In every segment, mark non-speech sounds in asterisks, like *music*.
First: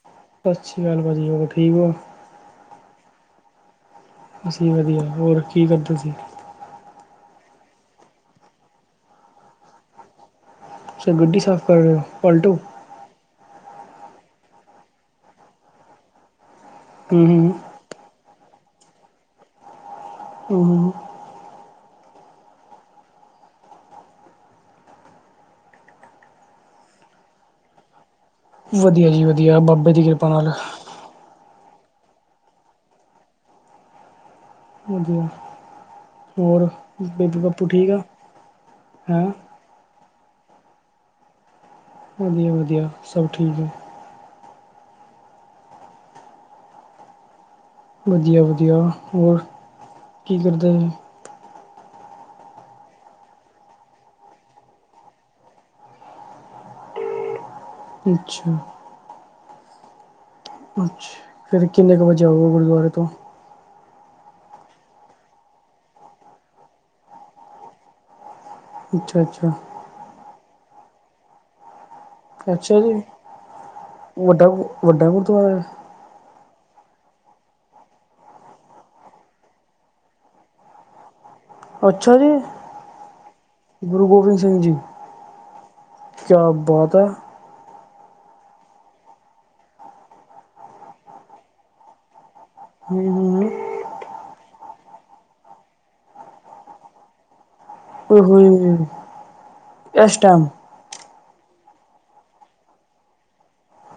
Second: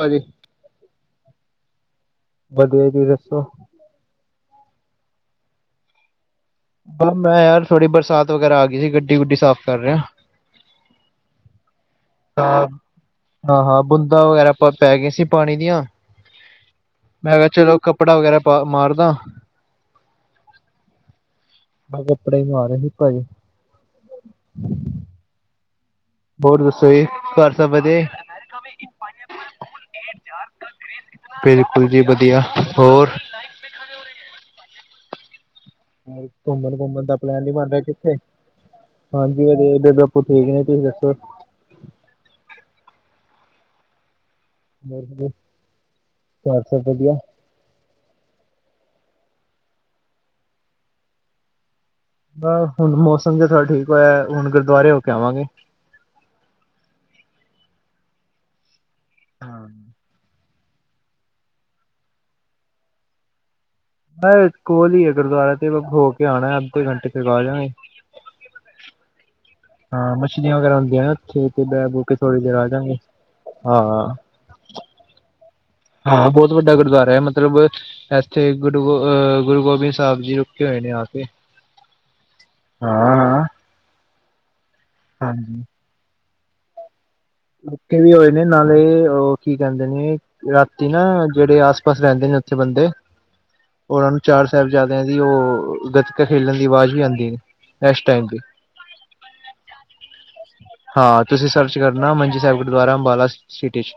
ਹਾਂਜੀ। ਸਤਿ ਸ਼੍ਰੀ ਅਕਾਲ ਭਾਅ ਜੀ, ਹੋਰ ਠੀਕ ਓ। ਵਧੀਆ ਜੀ ਦੱਸੋ। ਬਸ ਜੀ ਵਧੀਆ, ਹੋਰ ਕੀ ਕਰਦੇ ਸੀ? ਮੈਂ ਯਾਰ ਥੋੜੀ ਬਰਸਾਤ ਵਗੈਰਾ ਆ ਗੀ ਸੀ, ਗੱਡੀ ਗੁੱਡੀ ਸਾਫ਼ ਕਰ ਰਿਹਾ। ਸਰ ਗੱਡੀ ਸਾਫ਼ ਕਰ ਰਹੇ ਹੋ? ਪਲਟੂ ਹਾਂ, ਹਾਂ-ਹਾਂ ਬੂੰਦਾ ਵਗੈਰਾ ਪੈ ਗਈਆਂ ਸੀ ਪਾਣੀ ਦੀਆਂ। ਹੂੰ ਮੈਂ ਕਿਹਾ ਚਲੋ ਕੱਪੜਾ ਵਗੈਰਾ ਪਾ ਮਾਰਦਾ। ਹੂੰ। ਮੈਂ ਕੱਪੜੇ ਹੀ ਮਾਰ ਰਯਾ ਸੀ ਭਾਜੀ। ਹੋਰ ਦੱਸੋ ਜੀ, ਘਰ ਸਭ ਵਧੀਐ। ਵਧੀਆ ਜੀ ਵਧੀਆ ਬਾਬੇ ਦੀ ਕਿਰਪਾ ਨਾਲ ਬਿਲਕੁਲ ਜੀ ਵਧੀਆ ਹੋਰ ਲਾਈਵ *inaudible* ਦੇਖਾਵੇ ਹੋ ਹਾਂਜੀ ਘੁੰਮਣ ਘਮਣ ਦਾ ਪਲੈਨ ਨੀ ਬਣ ਰਿਹਾ ਆ ਕਿੱਥੇ ਹੈਂ ਹਾਂਜੀ ਅਜੇ ਇ ਉਹ ਠੀਕ ਨੇ ਤੁਸੀਂ ਦੱਸੋ। ਵਧੀਆ-ਵਧੀਆ ਸਭ ਠੀਕ ਐ। ਹੋਰ ਜੀ, ਘਾਰ ਸਭ ਵਧੀਆ। ਵਧੀਆ-ਵਧੀਆ ਹੋਰ ਕੀ ਕਰਦੇ? ਬ ਹੁਣ ਮੌਸਮ ਜਾ ਥੋੜਾ ਠੀਕ ਹੋਇਆ ਹੁਨ ਗੁਰਦੁਆਰੇ ਹੋ ਕੇ ਆਵਾਂਗੇ। ਅੱਛਾ। ਹਾਂ ਅੱਛਾ, ਫਿਰ ਕਿੰਨੇ ਕੁ ਵਜੇ ਆਓਗੇ ਗੁਰਦੁਆਰੇ ਤੋਂ? ਮੈਂ ਕੋਲ ਹੀ ਐ ਗੁਰਦੁਆਰਾ ਤੇ ਹੋ ਕੇ ਆਣਾ ਐ ਅੱਧੇ ਘੰਟੇ ਤਕ ਆ ਜਾਣਾ ਐ। ਅੱਛਾ-ਅੱਛਾ। ਹਾਂ ਮੱਛਲੀਆਂ ਵਗੈਰਾ ਹੁੰਦੀਆਂ ਨੇ ਐਥੇ ਤੇ ਬਹਿ ਬੋ ਅੱਛਾ ਜੀ, ਵੱਡਾ, ਵੱਡਾ ਗੁਰਦੁਆਰਾ ਹਾਂ ਬੋਤ ਵੱਡਾ ਗੁਰਦੁਆਰਾ ਹੈ ਮਤਲਬ ਐਥੇ ਗੁਰੂ ਗੋ ਅਹ ਗੁਰੂ ਗੋਬਿੰਦ ਸਾਹਿਬ ਜੀ ਰੁਕੇ ਹੋਏ ਨੇ ਆ ਕੇ। ਅੱਛਾ ਜੀ ਹਾਂ ਹਾਂ ਗੁਰੂ ਗੋਬਿੰਦ ਸਿੰਘ ਜੀ। ਹਾਂਜੀ ਕਿਆ ਬਾਤ ਏ। ਰੁਕੇ ਵੀ ਹੋਏ ਨੇ ਨਾਲੇ ਉਹ ਕੀ ਕਹਿੰਦੇ ਨੇ ਰਾਤੀ ਨਾ ਜਿਹੜੇ ਆਸ ਪਾਸ ਰਹਿੰਦੇ ਨੇ। *unintelligible* ਹੂੰ ਹੂੰ ਉਹਨਾਂ ਨੂੰ ਚਾਰ ਸਾਹਿਬਜ਼ਾਦਿਆਂ ਦੀ ਉਹ ਗਤਕਾ ਖੇਲਣ ਦੀ ਆਵਾਜ਼ ਵੀ ਆਉਂਦੀ। ਹੈ ਇਸ ਟਾਈਮ ਤੇ ਏਸ਼ ਟਾਈਮ ਹਾਂ ਤੁਸੀਂ ਸਰਚ ਕਰਨਾ ਮੰਜੀ ਸਾਹਿਬ ਗੁਰਦੁਆਰਾ ਅੰਬਾਲਾ ਸਿਟੀ 'ਚ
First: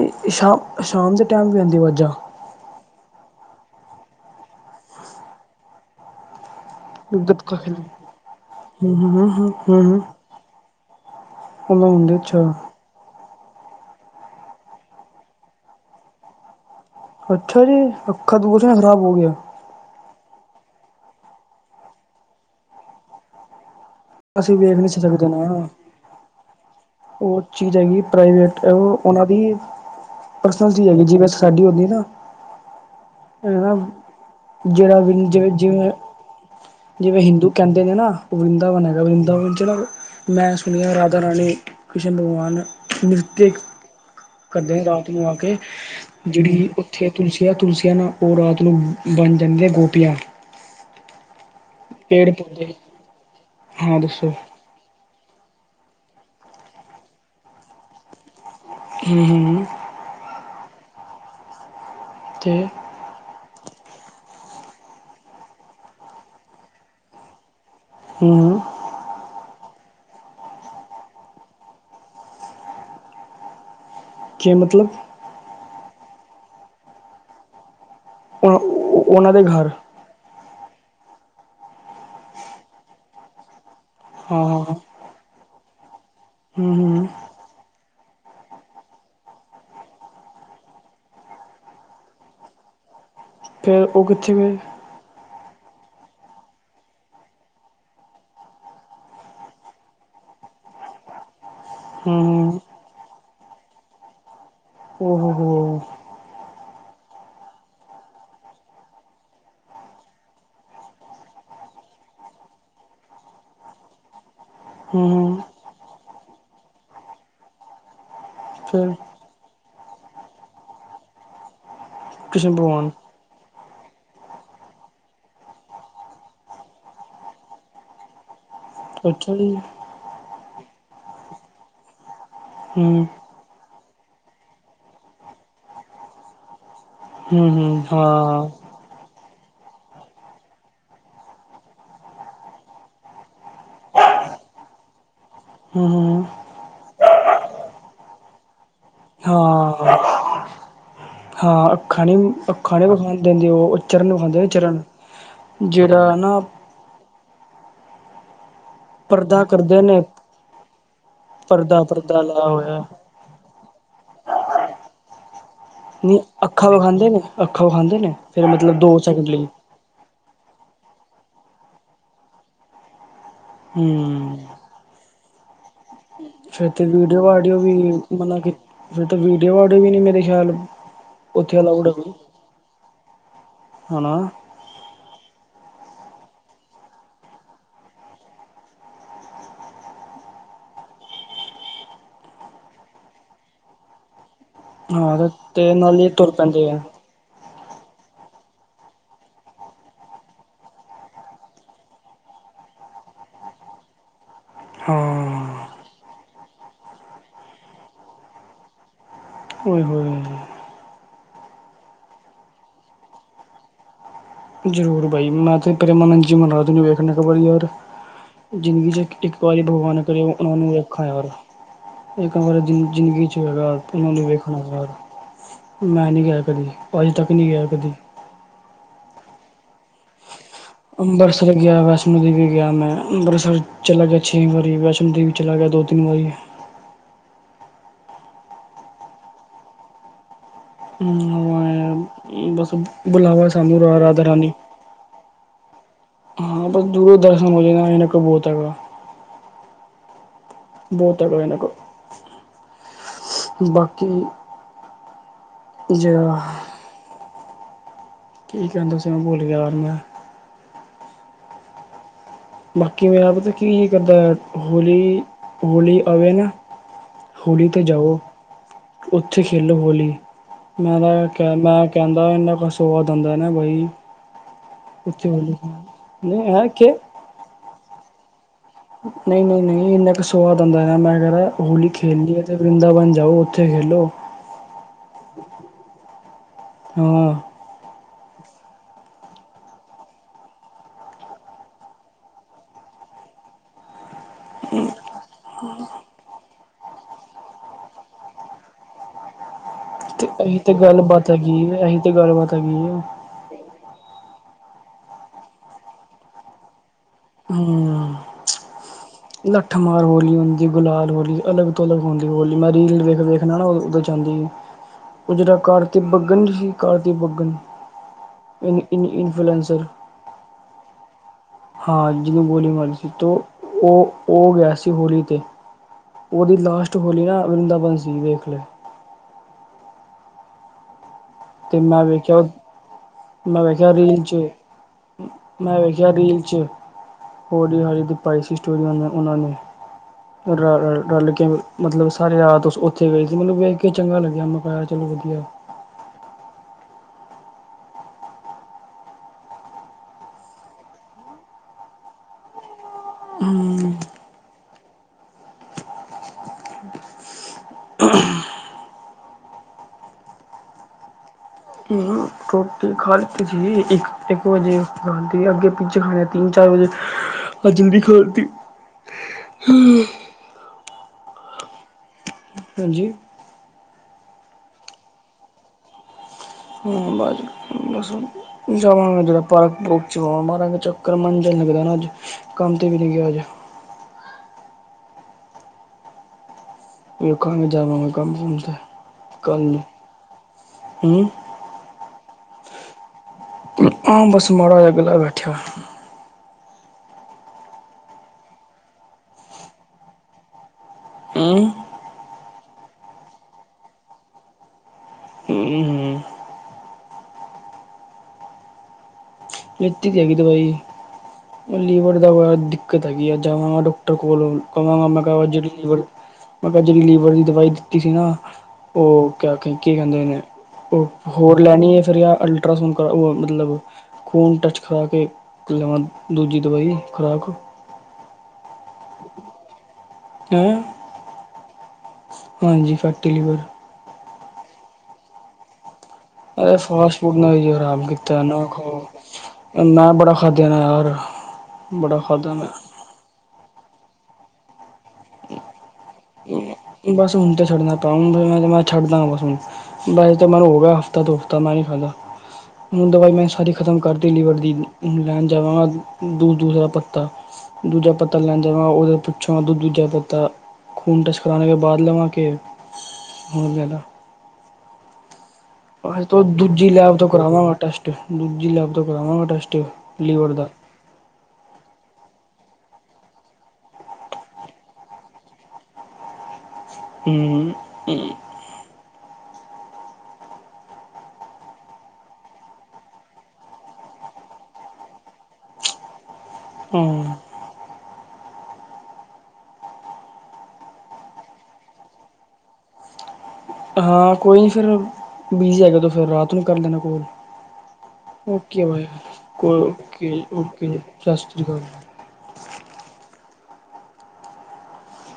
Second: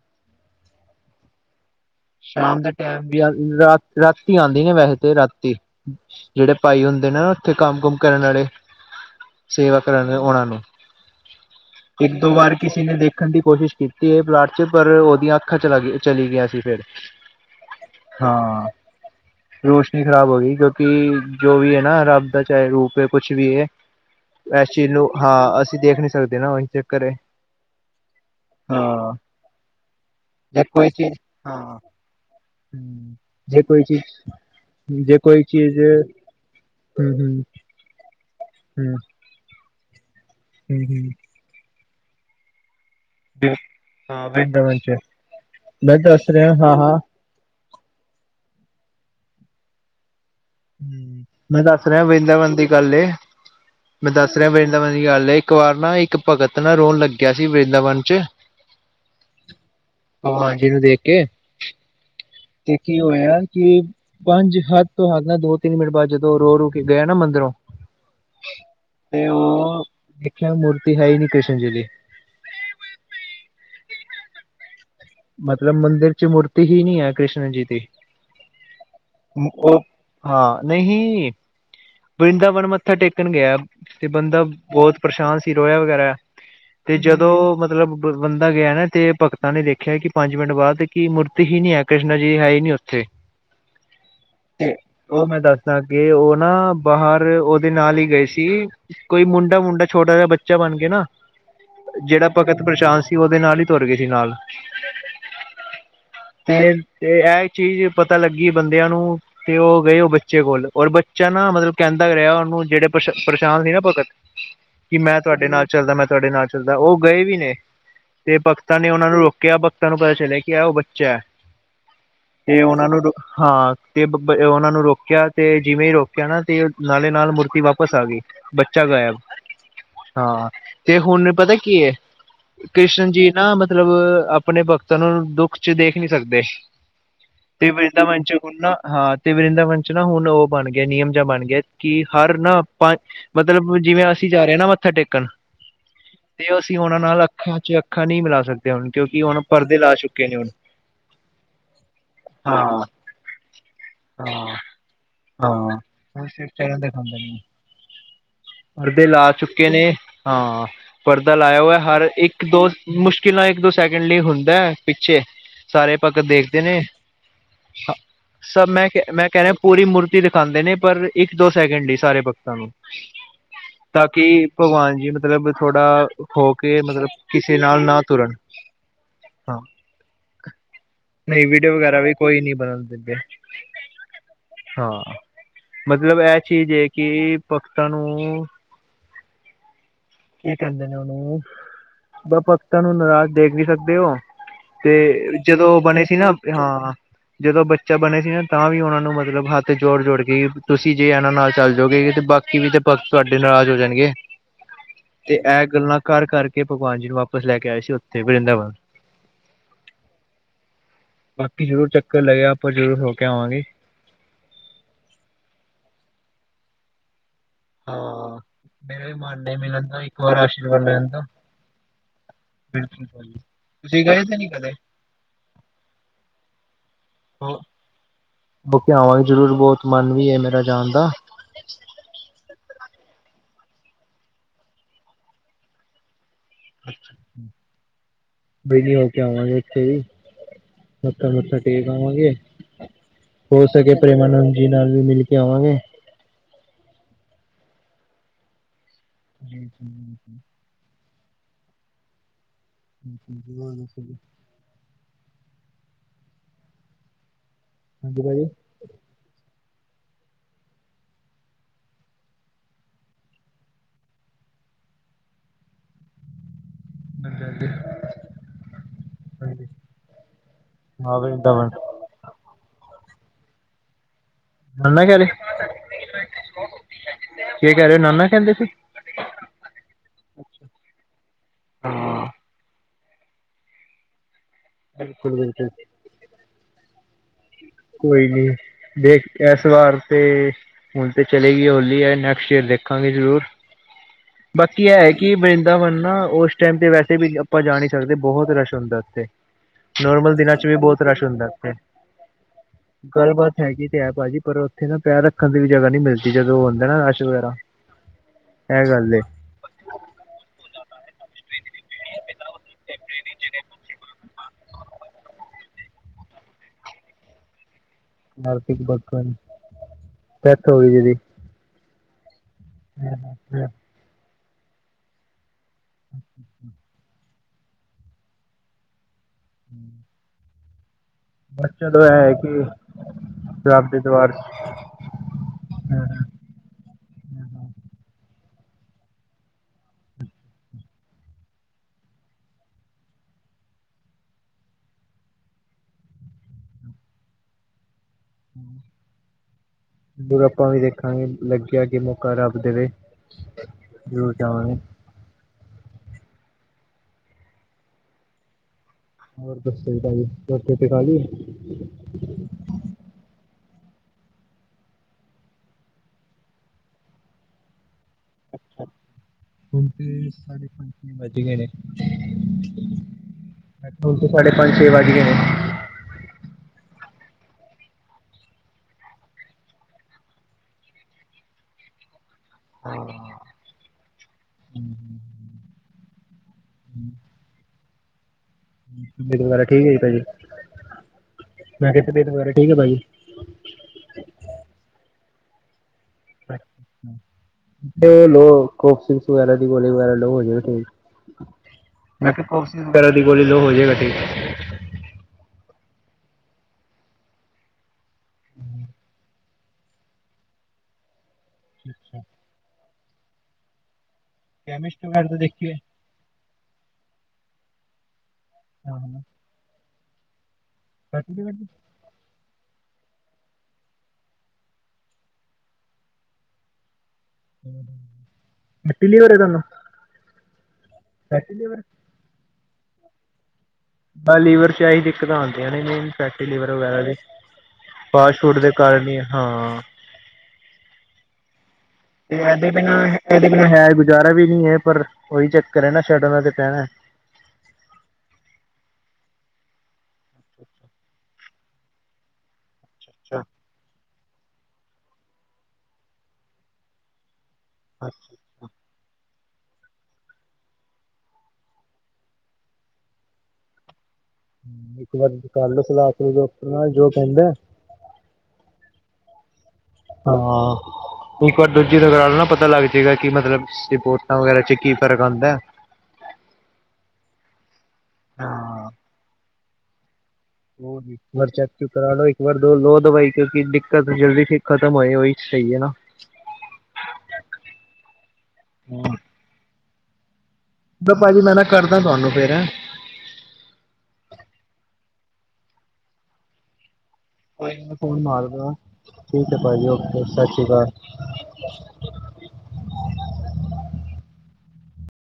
ਅਤੇ ਸ਼ਾਮ -ਸ਼ਾਮ ਦੇ ਟਾਈਮ ਵੀ ਆਦੀਆਂ ਵਾਜਾਂ ਸ਼ਾਮ ਦੇ ਟੈਮ ਵੀ ਆਂ ਰਾ ਰਾਤੀ ਆਉਂਦੀ ਨੇ ਵੈਸੇ ਤੇ ਰਾਤੀ ਜਿਹੜੇ ਭਾਈ ਹੁੰਦੇ ਨਾ ਉੱਥੇ ਗੱਤਕਾ ਖੇਲ ਕੰਮ ਕੁਮ ਹੂੰ ਕਰਨ ਵਾਲੇ ਹੂੰ ਹੂੰ ਹੂੰ ਸੇਵਾ ਕਰਨ ਉਹਨਾਂ ਨੂੰ ਉਹਨਾਂ ਇੱਕ ਹੁੰਦੇ ਦੋ ਅੱਛਾ ਬਾਰ ਕਿਸੀ ਨੇ ਦੇਖਿਆ। ਰੱਖਣ ਦੀ ਕੋਸ਼ਿਸ਼ ਕੀਤੀ ਇਹ ਪਲਾਟ 'ਚ ਪਰ ਉਹਦੀਆਂ ਅੱਖਾਂ ਚਲਾ ਗ ਚਲੀ ਗਈਆਂ ਸੀ ਫਿਰ ਅੱਛਾ ਜੀ ਅੱਖਾ *unintelligible* ਬੂਤ ਹਾਂ ਨਾ ਖ਼ਰਾਬ ਹੋ ਗਿਆ। ਰੋਸ਼ਨੀ ਖ਼ਰਾਬ ਹੋ ਗਈ ਕਿਉਂਕਿ ਜੋ ਵੀ ਹੈ ਨਾ ਰੱਬ ਚਾਹੇ ਰੂਪ ਕੁਛ ਵੀ ਏ। ਅਸੀਂ ਵੇਖ ਨਹੀਂ ਸੀ ਸਕਦੇ ਨਾ ਦੇਖ ਨਹੀਂ ਸਕਦੇ ਨਾ ਉਹੀ ਚੱਕਰ ਹੈ ਉਹ ਚੀਜ਼ ਹੈਗੀ ਪ੍ਰਾਈਵੇਟ ਹਾਂ ਉਹਨਾਂ ਦੀ ਜੇ ਪਰਸਨਲ 'ਚ ਕੋਈ ਹੈਗੀ ਚੀਜ਼ ਜਿਵੇਂ ਸਾਡੀ ਹਾਂ ਉਹਦੀ ਨਾ ਜੇ ਇਹਦਾ ਕੋਈ ਚੀਜ਼ ਜਿਹੜਾ ਜੇ ਵੀ ਕੋਈ ਜਿਵੇਂ ਚੀਜ਼ -ਜਿਵੇਂ ਹਮ ਜਿਵੇਂ ਹਿੰਦੂ ਹਮ ਕਹਿੰਦੇ ਨੇ ਨਾ ਉਹ ਵਰਿੰਦਾਵਨ ਹੈਗਾ। ਹ ਚਲੋ ਮੈਂ ਹਮ ਸੁਣਿਆ ਹਮ ਰਾਧਾ ਰਾਣੀ ਕ੍ਰਸ਼ਨ ਭਗਵਾਨ ਨਿਤਿ ਹਮ ਹਾਂ ਵਰਿੰਦਾਵਨ ਕਰਦੇ ਚ ਰਾਤ ਨੂੰ ਆ ਕੇ ਮੈਂ ਦੱਸ ਰਿਹਾ ਜਿਹੜੀ ਹਾਂ ਹਾਂ ਉੱਥੇ ਤੁਲਸੀਆਂ -ਤੁਲਸੀਆਂ ਨਾਲ ਉਹ ਰਾਤ ਨੂੰ ਬਣ ਜਾਂਦੇ ਗੋਪੀਆ ਹ ਮੈਂ ਦੱਸ ਰਿਹਾ ਵਰਿੰਦਾਵਨ ਦੀ ਪੌਦੇ ਗੱਲ ਹਾਂ ਮੈਂ ਦੱਸੋ ਦੱਸ ਰਿਹਾ। ਵ੍ਰਦਾਵਨ ਦੀ ਗੱਲ ਹੈ ਇੱਕ ਵਾਰ ਨਾ ਇੱਕ ਭਗਤ ਨਾਲ ਰੋਣ ਲੱਗਿਆ ਸੀ ਵਰਦਾਵਨ 'ਚ ਹੂੰ- ਹੂੰ *unintelligible* ਨੂੰ ਦੇਖ ਕੇ ਤੇ ਕੀ ਹੋਇਆ ਕਿ ਪੰਜ ਹੱਦ ਤੋਂ ਹੱਦ ਨਾ ਦੋ ਤਿੰਨ ਮਿੰਟ ਬਾਅਦ ਜਦੋਂ ਰੋ- ਰੋ ਕੇ ਗਿਆ ਨਾ ਮੰਦਰੋਂ ਹੂੰ ਤੇ ਉਹ ਲਖਿਆ ਮੂਰਤੀ ਹੈ ਨੀ ਕ੍ਰਸ਼ਨ ਜੀ ਦੀ। ਕਿ ਮਤਲਬ ਮਤਲਬ ਮੰਦਿਰ 'ਚ ਮੂਰਤੀ ਹੀ ਨੀ ਹੈ ਕ੍ਰਿਸ਼ਨ ਜੀ ਦੀ ਉਹਨਾਂ ਦੇ ਘਰ ਉਹ ਹਾਂ ਨਹੀਂ ਵਰਿੰਦਾਵਨ ਮੱਥਾ ਟੇਕਣ ਗਿਆ ਤੇ ਬੰਦਾ ਹਾਂ ਹਾਂ ਹਾਂ ਬਹੁਤ ਪਰੇਸ਼ਾਨ ਸੀ ਰੋਇਆ ਵਗੈਰਾ ਹੂੰ ਤੇ ਹੂੰ ਜਦੋਂ ਮਤਲਬ ਬੰਦਾ ਗਿਆ ਨਾ ਤੇ ਭਗਤਾਂ ਨੇ ਦੇਖਿਆ। ਦੇਖਿਆ ਕਿ ਪੰਜ ਮਿੰਟ ਬਾਅਦ ਕਿ ਮੂਰਤੀ ਹੀ ਨੀ ਹੈ ਕ੍ਰਿਸ਼ਨਾ ਜੀ ਹੈ ਹੀ ਨੀ ਉੱਥੇ। ਫਿਰ ਉਹ ਕਿੱਥੇ ਗਏ? ਉਹ ਮੈਂ ਦੱਸਦਾ ਕਿ ਉਹ ਨਾ ਬਾਹਰ ਉਹਦੇ ਨਾਲ ਹੀ ਗਏ ਸੀ। ਕੋਈ ਮੁੰਡਾ ਮੁੰਡਾ ਛੋਟਾ ਜਿਹਾ ਬੱਚਾ ਬਣ ਗਿਆ ਨਾ ਹੂੰ ਜਿਹੜਾ ਹੂੰ ਭਗਤ ਪ੍ਰਸ਼ਾਂਤ ਸੀ ਉਹਦੇ ਨਾਲ ਹੀ ਤੁਰ ਗਏ ਸੀ ਨਾਲ ਹਮ ਹਮ ਤੇ ਤੇ ਇਹ ਚੀਜ਼ ਪਤਾ ਲੱਗੀ ਬੰਦਿਆਂ ਨੂੰ ਤੇ ਉਹ ਗਏ ਉਹ ਬੱਚੇ ਕੋਲ ਔਰ ਬੱਚਾ ਨਾ ਮਤਲਬ ਕਹਿੰਦਾ ਰਿਹਾ ਉਹਨੂੰ ਜਿਹੜੇ ਪਰੇਸ਼ਾਨ ਸੀ ਨਾ ਭਗਤ ਕਿ ਹੂੰ ਮੈਂ ਹੂੰ ਤੁਹਾਡੇ ਨਾਲ ਚੱਲਦਾ ਮੈਂ ਤੁਹਾਡੇ ਨਾਲ ਚੱਲਦਾ ਉਹ ਗਏ ਵੀ ਨੇ ਤੇ ਭਗ਼ਤਾਂ ਨੇ ਫਿਰ ਉਹਨਾਂ ਨੂੰ ਰੋਕ ਕਿਆ ਬਕਤਾਂ ਨੂੰ ਪਤਾ ਚੱਲਿਆ ਕਿ ਆ ਉਹ ਬੱਚਾ ਹੈ ਕ੍ਰਿਸ਼ਨ ਤੇ ਉਹਨਾਂ ਭਗਵਾਨ ਨੂੰ, ਹਾਂ ਤੇ ਉਹਨਾਂ ਨੂੰ ਰੋਕਿਆ ਤੇ ਜਿਵੇਂ ਰੋਕਿਆ ਨਾ ਤੇ ਨਾਲੇ ਨਾਲ ਮੂਰਤੀ ਵਾਪਸ ਆ ਗਈ ਬੱਚਾ ਗਾਇਆ ਅੱਛਾ ਜੀ ਹਾਂ ਤੇ ਹੁਣ ਪਤਾ ਕੀ ਹੈ ਹੂੰ ਕ੍ਰਿਸ਼ਨ ਜੀ ਨਾ ਮਤਲਬ ਆਪਣੇ ਭਗਤਾਂ ਨੂੰ ਦੁੱਖ ਚ ਦੇਖ ਨੀ ਸਕਦੇ ਹੂੰ ਤੇ ਹੂੰ ਵਰਿੰਦਾਵਨ ਵਿੱਚ ਹਾਂ ਹੁੰਦਾ ਹਾਂ। ਤੇ ਵਰਿੰਦਾਵਨ ਚ ਨਾ ਹੁਣ ਉਹ ਬਣ ਗਿਆ ਨਿਯਮ ਜਿਹਾ ਬਣ ਗਿਆ ਕਿ ਹਰ ਨਾ ਪੰਜ। ਮਤਲਬ ਜਿਵੇਂ ਅਸੀਂ ਜਾ ਰਹੇ ਹ ਨਾ ਮੱਥਾ ਟੇਕਣ। ਹਮ ਹਾਂ। ਤੇ ਅਸੀਂ ਉਹਨਾਂ ਨਾਲ ਅੱਖਾਂ ਚ ਅੱਖਾਂ ਨਹੀਂ ਮਿਲਾ ਸਕਦੇ ਹਾਂ। ਕਿਉਂਕਿ ਹੁਣ ਪਰਦੇ ਲਾ ਹਾਂ ਚੁੱਕੇ ਨੇ ਹੁਣ ਹਾਂ ਅੱਖਾਂ ਨ ਅੱਖਾਂ ਹਾਂ ਨਹੀਂ ਵੇਖਣ ਦਿੰਦੇ ਉਹ ਚਰਨ ਹਾਂ ਵਿਖਾਉਦੇ ਚਰਨ। ਜਿਹੜਾ ਨਾ। ਟਾਇਮ ਤੇ ਖਾਂਦੇ ਨੇ। ਪਰਦੇ ਲਾ ਪਰਦਾ ਚੁੱਕੇ ਨੇ ਕਰਦੇ ਹਾਂ ਪਰਦਾ ਲਾਇਆ ਹੋਇਆ ਹਰ ਪਰਦਾ ਇੱਕ ਲਾਇਆ ਦੋ ਹੋਇਆ ਮੁਸ਼ਕਿਲ। ਕਿਲਾ ਇੱਕ ਦੋ ਸੈਕਿੰਡ ਲਈ ਹੁੰਦਾ ਪਿੱਛੇ। ਸਾਰੇ ਪਾ ਨਹੀਂ ਕੇ ਦੇਖਦੇ ਅੱਖਾਂ ਨੇ ਵਿਖਾਂਦੇ ਅੱਖਾਂ ਹ ਵਿਖਾਂਦੇ ਨੇ ਫਿਰ ਸਭ ਮਤਲਬ ਮੈਂ ਦੋ ਕ ਮੈਂ ਸੈਕਿੰਡ ਲਈ ਕਹਿਣਾ। ਪੂਰੀ ਮੂਰਤੀ ਦਿਖਾਉਂਦੇ ਨੇ ਪਰ ਇੱਕ ਦੋ ਸੈਕਿੰਡ ਲਈ ਸਾਰੇ ਭਗਤਾਂ ਨੂੰ। ਤਾਂ ਹੂੰ ਕਿ ਭਗਵਾਨ ਜੀ ਮਤਲਬ ਥੋੜ੍ਹਾ ਹੋ ਫਿਰ ਕੇ ਤੇ ਮਤਲਬ ਵੀਡੀਓ ਕਿਸੇ ਵਾਡੀਓ ਵੀ ਨਾਲ ਨਾ ਤੁਰਨ। ਮਤਲਬ ਕਿ ਫਿਰ ਤਾਂ ਵੀਡੀਓ ਹਾਂ ਵਾਡੀਓ ਵੀ ਨੀ ਮੇਰੇ ਖਿਆਲ। ਨਹੀਂ ਉੱਥੇ ਵੀਡੀਓ ਅਲਾਊਡ ਵਗੈਰਾ ਹੈਗੀ ਵੀ ਕੋਈ ਨਹੀਂ ਬਣਾਉਣ ਦਿੰਦੇ। ਹਨਾ ਹਾਂ, ਮਤਲਬ ਇਹ ਚੀਜ਼ ਹੈ ਕਿ ਭਗਤਾਂ ਨੂੰ। ਕੀ ਕਹਿੰਦੇ ਨੇ ਉਹਨੂੰ ਆਪ ਭਗਤਾਂ ਨੂੰ ਨਾਰਾਜ਼ ਦੇਖ ਵੀ ਸਕਦੇ ਹੋ। ਤੇ ਹਾਂ ਜਦੋਂ ਤੇ ਉਹ ਬਣੇ ਨਾਲੇ ਸੀ ਤੁਰ ਨਾ ਪੈਂਦੇ ਆ ਹਾਂ। ਜਦੋਂ ਬੱਚਾ ਬਣੇ ਸੀ ਨਾ ਤਾਂ ਵੀ ਉਹਨਾਂ ਨੂੰ ਮਤਲਬ ਹੱਥ ਜੋੜ ਜੋੜ ਕੇ ਤੁਸੀਂ ਜੇ ਇਹਨਾਂ ਨਾਲ ਚੱਲ ਜਾਓਗੇ ਤੇ ਬਾ। ਟੀ ਵੀ ਤੇ ਭਗਤ ਤੁਹਾਡੇ ਨਾਰਾਜ ਹੋ ਜਾਣਗੇ। ਤੇ ਇਹ ਹਾਂ ਗੱਲਾਂ ਕਰ ਕਰਕੇ ਭਗਵਾਨ ਜੀ ਨੂੰ ਵਾਪਸ ਲੈ ਕੇ ਆਏ ਸੀ ਉੱਥੇ ਵਰਿੰਦਾਵਨ। ਓਏ ਹੋਏ ਬਾਕੀ ਜ਼ਰੂਰ ਚੱਕਰ ਲਗਿਆ ਆਪਾਂ ਜ਼ਰੂਰ ਹੋ ਕੇ ਆਵਾਂਗੇ। ਜ਼ਰੂਰ ਬਈ ਮੈਂ ਤਾਂ ਪ੍ਰੇਮਾਨੰਦ ਜੀ ਮਹਾਂਰਾਜ ਨੂੰ ਵੇਖਣਾ ਇਕ ਵਾਰ। ਹਾਂ ਜ਼ਿੰਦਗੀ ਮੇਰਾ ਵੀ ਚ ਇੱਕ ਮਨ ਨਹੀਂ ਵਾਰੀ ਮਿਲਣ ਦਾ ਭਗਵਾਨ ਇੱਕ ਕਰੇ ਵਾਰ ਉਹਨਾਂ ਨੂੰ ਆਸ਼ੀਰਵਾਦ ਵੇਖਾ ਲੈਣ ਦਾ ਯਾਰ। ਇੱਕਵਾਰ ਬਿਲਕੁਲ ਜ਼ਿੰਦਗੀ ਭਾਜੀ ਚ ਹੋਏਗਾ ਤੁਸੀਂ ਉਹਨਾਂ ਗਏ ਨੂੰ ਤੇ ਨੀ ਵੇਖਣਾ ਕਦੇ ਯਾਰ। ਮੈਂ ਨਹੀਂ ਗਿਆ ਕਦੀ ਅੱਜ ਤੱਕ ਨਹੀਂ ਗਿਆ ਕਦੀ। ਹੋ ਕੇ ਆਵਾਂਗੇ ਜ਼ਰੂਰ ਬਹੁਤ ਮਨ ਵੀ ਹੈ ਮੇਰਾ। ਜਾਣ ਦਾ ਅੰਬਰਸ। ਪੰਜਾਬ ਗਿਆ, ਵੈਸ਼ਨੋ ਦੇਵੀ ਗਿਆ, ਮੈਂ ਅੰਮ੍ਰਿਤਸਰ ਚਲਾ ਗਿਆ ਛੇ ਵਾਰੀ, ਵੈਸ਼ਨੋ ਦੇਵੀ ਚਲਾ ਗਿਆ ਦੋ ਤਿੰਨ ਵਾਰੀ। ਬਿਜੀ ਹੋ ਕੇ ਆਵਾਂਗੇ ਇੱਥੇ ਜੀ। ਮੱਥਾ ਮੁਥਾ ਟੇਕ ਆਵਾਂਗੇ ਬਸ ਬੁਲਾਵਾ ਹੋ ਸਾਨੂੰ ਸਕੇ ਰਾ ਰਾਧਾ ਰਾਣੀ ਪ੍ਰੇਮਾਨੰਦ ਜੀ ਨਾਲ ਵੀ ਮਿਲ ਕੇ ਆਵਾਂਗੇ। ਹਾਂ ਬਸ ਦੂਰੋਂ ਦਰਸ਼ਨ ਹੋ ਜਾਣਾ ਇਨਾ ਕ ਬਹੁਤ ਹੈਗਾ। ਜੀ ਜੀ। ਬਹੁਤ ਹੈਗਾ ਐਨਾ ਕੋਲ, ਬਾਕੀ। ਜਾਂ ਹਾਂਜੀ ਭਾਜੀ। ਕੀ ਕੈਂਦਾ ਸੀ ਮੈਂ ਭੂੱਲ ਗਆ ਯਾਰ ਮੈਂ। ਬਾਕੀ ਮੇਰਾ ਪਤਾਂ ਕੀ ਕਰਦਾ ਹੋਲੀ, ਹੋਲੀ ਆਵੇ ਨਾ ਹੋਲੀ ਤੇ ਜਾਓ, ਓਥੇ ਖੇਲੋ ਹੋਲੀ ਮੈਂ ਹਾਂ ਤਾਂ ਕਿਆ ਵਰਿੰਦਾਵਨ। ਮੈ ਕਹਿੰਦਾ ਐਨਾ ਕ ਸਵਾਦ ਆਉਂਦਾ ਨਾ ਬਾਈ। ਨਾਨਾ ਕਹਿ ਰਹੇ ਚਲੋ ਨਹੀਂ ਹੈ ਕਿ। ਕੀ ਕੈ ਰੇ ਨਾਨਾ ਕਹਿੰਦੇ ਸੀ? ਨਈ, ਨਈ, ਨਈ ਇੰਨਾ ਕ ਸਵਾਦ ਆਂਦਾ ਐ, ਮੈਂ ਕਹਿ ਰਿਹਾ ਹੋਲੀ ਹਾਂ ਖੇਲਨੀ ਏ ਤੇ ਵਰਿੰਦਾਵਨ ਜਾਓ, ਓਥੇ ਖੇਲੋ। ਹਾਂ। ਬਿਲਕੁਲ ਬਿਲਕੁਲ। ਹਾਂ। ਕੋਈ ਨੀ ਦੇਖ ਇਸ ਵਾਰ ਤੇ। ਹੁਣ ਤੇ ਚਲੇਗੀ ਹੋਲੀ, ਏ ਨੈਕਸਟ ਈਅਰ ਦੇਖਾਂਗੇ ਜਰੂਰ। *inaudible* ਬਾਕੀ ਐ ਹੈ ਕਿ ਵ੍ਰੀਂਦਾਵਨ ਨਾ, ਓਸ਼ ਟੈਮ ਤੇ ਵੈਸੇ ਵੀ ਆਪਾਂ ਜਾ ਨੀ ਸਕਦੇ ਬਹੋਤ ਰਸ਼ ਹੋਂਦਾ ਓਥੇ। ਤੇ ਐਹੀ ਤੇ ਗੱਲ-ਬਾਤ ਹੈਗੀ ਇੱਥੇ। ਏ, ਐਹੀ ਤੇ ਗੱਲ-ਬਾਤ ਹੈਗੀ ਏ। ਗੱਲ-ਬਾਤ ਹੈਗੀ ਤੇ ਹੈ ਭਾਜੀ, ਪਰ ਓਥੇ ਨਾ ਪੈਰ ਰੱਖਨ ਦੀ ਵੀ ਜਗਾ ਨੀ ਮਿਲਦੀ ਜਦੋਂ ਓ ਹੋਂਦਾ ਨਾ ਰਸ਼ ਵਗੈਰਾ, ਐ ਗੱਲ ਏ। ਲੱਠਮਾਰ ਹੋਲੀ ਹੁੰਦੀ, ਗੁਲਾਲ ਹੋਲੀ ਅਲੱ *unintelligible* ਹੋਲੀ ਮੈਂ ਰੀਲ ਵੇਖ ਵੇਖਨਾ ਊ ਓਦੇ ਚ ਆਂਦੀ ਏ *unintelligible* ਤੇ ਬੱਗਨ ਸ ਕਾਰਤੀ ਬੱਗਨ ਇਨ ਆਰਥਿਕ ਇਨ ਪੱਖੋਂ ਇਨਫਲੈਂਸਰ। ਡੈਥ ਹੋਈ ਜੀਦੀ। ਹਾਂ, ਜਿਨੂੰ ਗੋਲੀ ਮਾਰੀ ਸੀ ਤੋ ਓ, ਓ ਗਆ ਸੀ ਹੋਲੀ ਤੇ। ਓਦੀ ਲਾਸਟ ਹੋਲੀ ਨਾ, ਵ੍ਰੀਂਦਾਵਨ ਸੀ ਵੇਖ ਲੈ। *inaudible* ਪਰ ਤੇ ਚਲੋ ਮੈਂ ਇਹ ਹੈ ਵੇਖਿਆ ਕੇ ਮੈਂ ਵੇਖੇਆ ਰੀਲ ਚ, ਮੈਂ ਵੇਖੇਆ ਜ਼ਰੂਰ ਰੀਲ ਚ। ਹੋਲੀ-ਹਾਲੀ ਦੀ ਪਾਈਸੀ ਸਟੋਰੀ ਓਨੇ ਓਨਾਂ ਨੇ। ਰ, ਰਲ ਕੇ ਮਤਲਬ ਸਾਰੇ ਰਾਤ ਓਸ ਓਥੇ ਗਏ ਸੀ, ਮਤਲਬ ਵੇਖ ਕੇ ਚੰਗਾ ਲੱਗੇਆ ਮਕੇਆ ਯਾਰ ਚਲੋ ਵਦੀਆ। ਜਦੋ ਆਪਾਂ ਵੀ ਵੇਖਾਂਗੇ ਲ ਲੱਗੇਆ ਕੀ ਮੌਕਾ ਰੱਬ ਦੇਵੇ ਜਦੋ ਜਾਵਾਂਗੇ। ਹੋਰ ਦਸੋ ਤਾਜੀ, ਰੋਟੀ-ਰੂਟੀ ਖਾਲੀ ਏ? ਰੋਟੀ ਖਾ ਲੀਤੀ ਜੀ ਇੱਕ, ਇੱਕ ਵਜੇ ਖਾਦੀ ਐ ਅੱਗੇ-ਪਿੱਛੇ ਖਾਨੇ ਤਿੰਨ-ਚਾਰ ਵਜੇ। ਆਜ ਜਲਦੀ ਖਾ ਹੁਣ ਤੇ ਸਾੜੇ ਪੰਜ-ਛੇ ਵਜ ਗਏ ਨੇ। ਹਾਂਜੀ। ਮੈਂ ਕਿਆ ਹੁਨ ਤੇ ਸਾਡੇ ਪੰਜ-ਛੇ ਵੱਜ ਗਏ ਨੇ। ਹਾ *unintelligible* ਬਸ ਹੁਨ। ਜਾਵਾਂਗਾ ਜਰਾ ਪਾਰਕ, ਪੂਕ ਚ ਹੋ ਆਵਾਂ ਮਾਰਾ ਗਾ ਚੱਕਰ ਮੰਨ ਜਾ ਨੀ ਲੱਗਦਾ ਨਾ ਅੱਜ। ਕੰਮ ਤੇ ਵੀ ਨੀ ਗੇਆ ਅੱਜ। *unintelligible* ਵੇਖਾਂਗੇ ਜਾਂਵਾਂਗਾ ਕਾਮ-ਕੁੱਮ ਤੇ। ਤਬੀਅਤ ਕੱਲ ਵਗੈਰਾ ਨੂੰ ਠੀਕ ਐ ਭਾਜੀ, ਹੂੰ ਮੈ ਕਿਆ ਤਬੀਅਤ ਵਗੈਰਾ ਠੀਕ ਏ ਭਾਜੀ? ਹਾਂ, ਬਸ ਮਾੜਾ ਜਾ ਗਲਾ ਬੈਠੇਆ। *unintelligible* *unintelligible* ਮੈਂ ਕਿਆ *unintelligible* ਦੀ ਗੋਲੀ ਲੋ ਹੋ ਜੇਗਾ ਠੀਕ। *unintelligible* *inaudible* ਲਿੱਤੀ ਤੇ ਹੇਗੀ ਦਵਾਈ, ਲੀਵਰ ਅੱਛਾ ਦਾ ਬੜਾ ਦਿੱਕਤ ਹੈਗੀ ਏ ਜਾਵਾਂ ਉਦੇ ਕੋਲ ਕੈਮਿਸਟ ਕਹਾਂਗਾ ਮੈਂ ਵਗੈਰਾ ਤਾਂ ਕਿਹਾ ਜਿਹੜ ਦੇਖੀ ਹੈ ਲਵਰ ਮੈਂ ਕਿਹਾ ਜਿਹੜੀ ਲੀਵਰ ਦੀ ਦਵਾਈ ਦਿੱਤੀ ਸੀ ਨਾ ਹਾਂ ਹਾਂ ਉਹ ਕ ਕੇ ਕੀ ਕਹਿੰਦੇ ਨੇ ਉਹ ਫੈਟੀ ਲੀਵਰ ਹੋਰ ਦੀ ਲੈਣੀ ਹੈ ਫਿਰ ਯ ਅਲਟਰਾਸਾਊਂਡ ਕਰਾ ਉਹ ਮਤਲਬ ਖੂਨ ਟਚ ਕਰ ਕੇ ਲਵਾਂ ਦੂਜੀ ਦਵਾਈ ਖੁਰਾਕ ਫੈਟੀ ਲੀਵਰ ਐ ਤੁਆਨੂੰ *unintelligible* ਫੈਟੀ ਲਿਵਰ। ਹਾਂਜੀ, ਫੈਟੀ ਲੀਵਰ ਐ ਲੀਵਰ ਚ ਏਹੀ ਦਿਕਤਾਂ ਆਂਦੀਆ ਨੇ ਮੇਨ ਫੈਟੀ ਲੀਵਰ ਅਰੇ ਵਗੈਰਾ ਦੀ ਫਾਸਟ ਫੂਡ ਨਾਈ ਆਰਾਮ ਫਾਸਟ ਕੀਤਾ ਨਾ ਫੂਡ ਦੇ ਖਾਓ, ਕਾਰਨ ਹੀ ਹਾਂ ਮੈਂ ਬੜਾ ਖਾਧੇ ਨੇ ਯਾਰ ਬੜਾ ਦਿ ਖਾਧਾ ਮੈਂ ਇਹਦੇ ਬਿਨਾਂ, ਇਹਦੇ ਬਿਨਾ ਹੈ ਗੁਜ਼ਾਰਾ ਵੀ ਨੀ ਐ ਪਰ ਉਹੀ ਚੱਕਰ ਐ ਨਾ ਛੱਡਣਾ ਤੇ ਪੈਣਾ ਬਸ ਹੁਨ ਤੇ ਛੱਡਦਾ ਟ *unintelligible* ਮੈਂ ਛੱਡਦਾ ਬਸ ਹੁਣ ਵੈਸੇ ਤਾਂ ਮੈਨੂੰ ਹੋ ਗਿਆ ਹਫ਼ਤਾ ਤੋਂ ਹਫ਼ਤਾ ਮੈਂ ਨ ਖਾਦਾ ਹੁਣ ਦਵਾਈ ਮੈਂ ਸਾਰੀ ਖ਼ਤਮ ਕਰਦੀ ਲੀਵਰ ਦੀ ਲੈਣ ਜਾਵਾਂਗਾ ਦੂਸ ਦੂਸਰਾ ਪੱਤਾ ਦੂਜਾ ਪੱਤਾ ਲੈਣ ਜਾਵਾਂ ਉਹਦੇ ਪੁੱਛੋਂ ਦੂਜਾ ਪੱਤਾ ਖੂਨ ਟੈਸਟ ਕਰਾਨੇ ਕੇ ਬਾਅਦ ਲਵਾਂ ਕੇ ਹੁਨ ਲੈਲਾ ਇੱਕ ਵਾਰੀ ਦੁਕਾਨ ਲ ਅ ਦੂਜੀ ਲੈਬ ਤੋਂ ਕਰਾਵਾਂਗਾ ਟੈਸਟ ਦੂਜੀ ਲੈਬ ਤੋਂ ਕਰਾਵਾਂਗਾ ਟੈਸਟ ਲੀਵਰ ਦਾ ਹਾਂ ਇੱਕ ਵਾਰ ਦੂਜੀ ਦੁਕਾਰ ਨਾ ਪਤਾ ਲੱਗ ਜਾਏਗਾ ਕਿ ਮਤਲਬ ਸਪੋਰਟਾਂ ਵਗੈਰਾ ਚ ਕੀ ਫ਼ਰਕ ਆਉਂਦਾ *inaudible* ਹਾਂ ਹੋਰ ਜੀ ਵਾਰ ਚੈੱਕ ਚੁੱਕ ਕਰਾ ਲਓ ਇੱਕ ਵਾਰ ਦੋ ਲਓ ਦਵਾਈ ਕਿਉਂਕਿ ਦਿੱਕਤ ਜਲਦੀ ਠੀਕ ਖਤਮ ਹੋਏ ਉਹੀ ਸਹੀ ਹੈ ਨਾ ਹਮ *inaudible* ਪਾਜੀ ਮੈਂ ਨਾ ਕਰਦਾ ਤੁਹਾਨੂੰ ਫੇਰ ਹਾਂ ਕੋਈ ਨਹੀਂ ਫਿਰ ਬਿਜ਼ੀ ਹੈਗਾ ਤੋਂ ਫਿਰ ਰਾਤ ਨੂੰ ਕਰ ਲੈਣਾ ਕੋਲ ਹੈਂ ਫੋਨ ਮਾਰਦਾ ਠੀਕ ਹੈ ਭਾਜੀ ਓਕੇ ਸਤਿ ਸ਼੍ਰੀ ਅਕਾਲ *inaudible*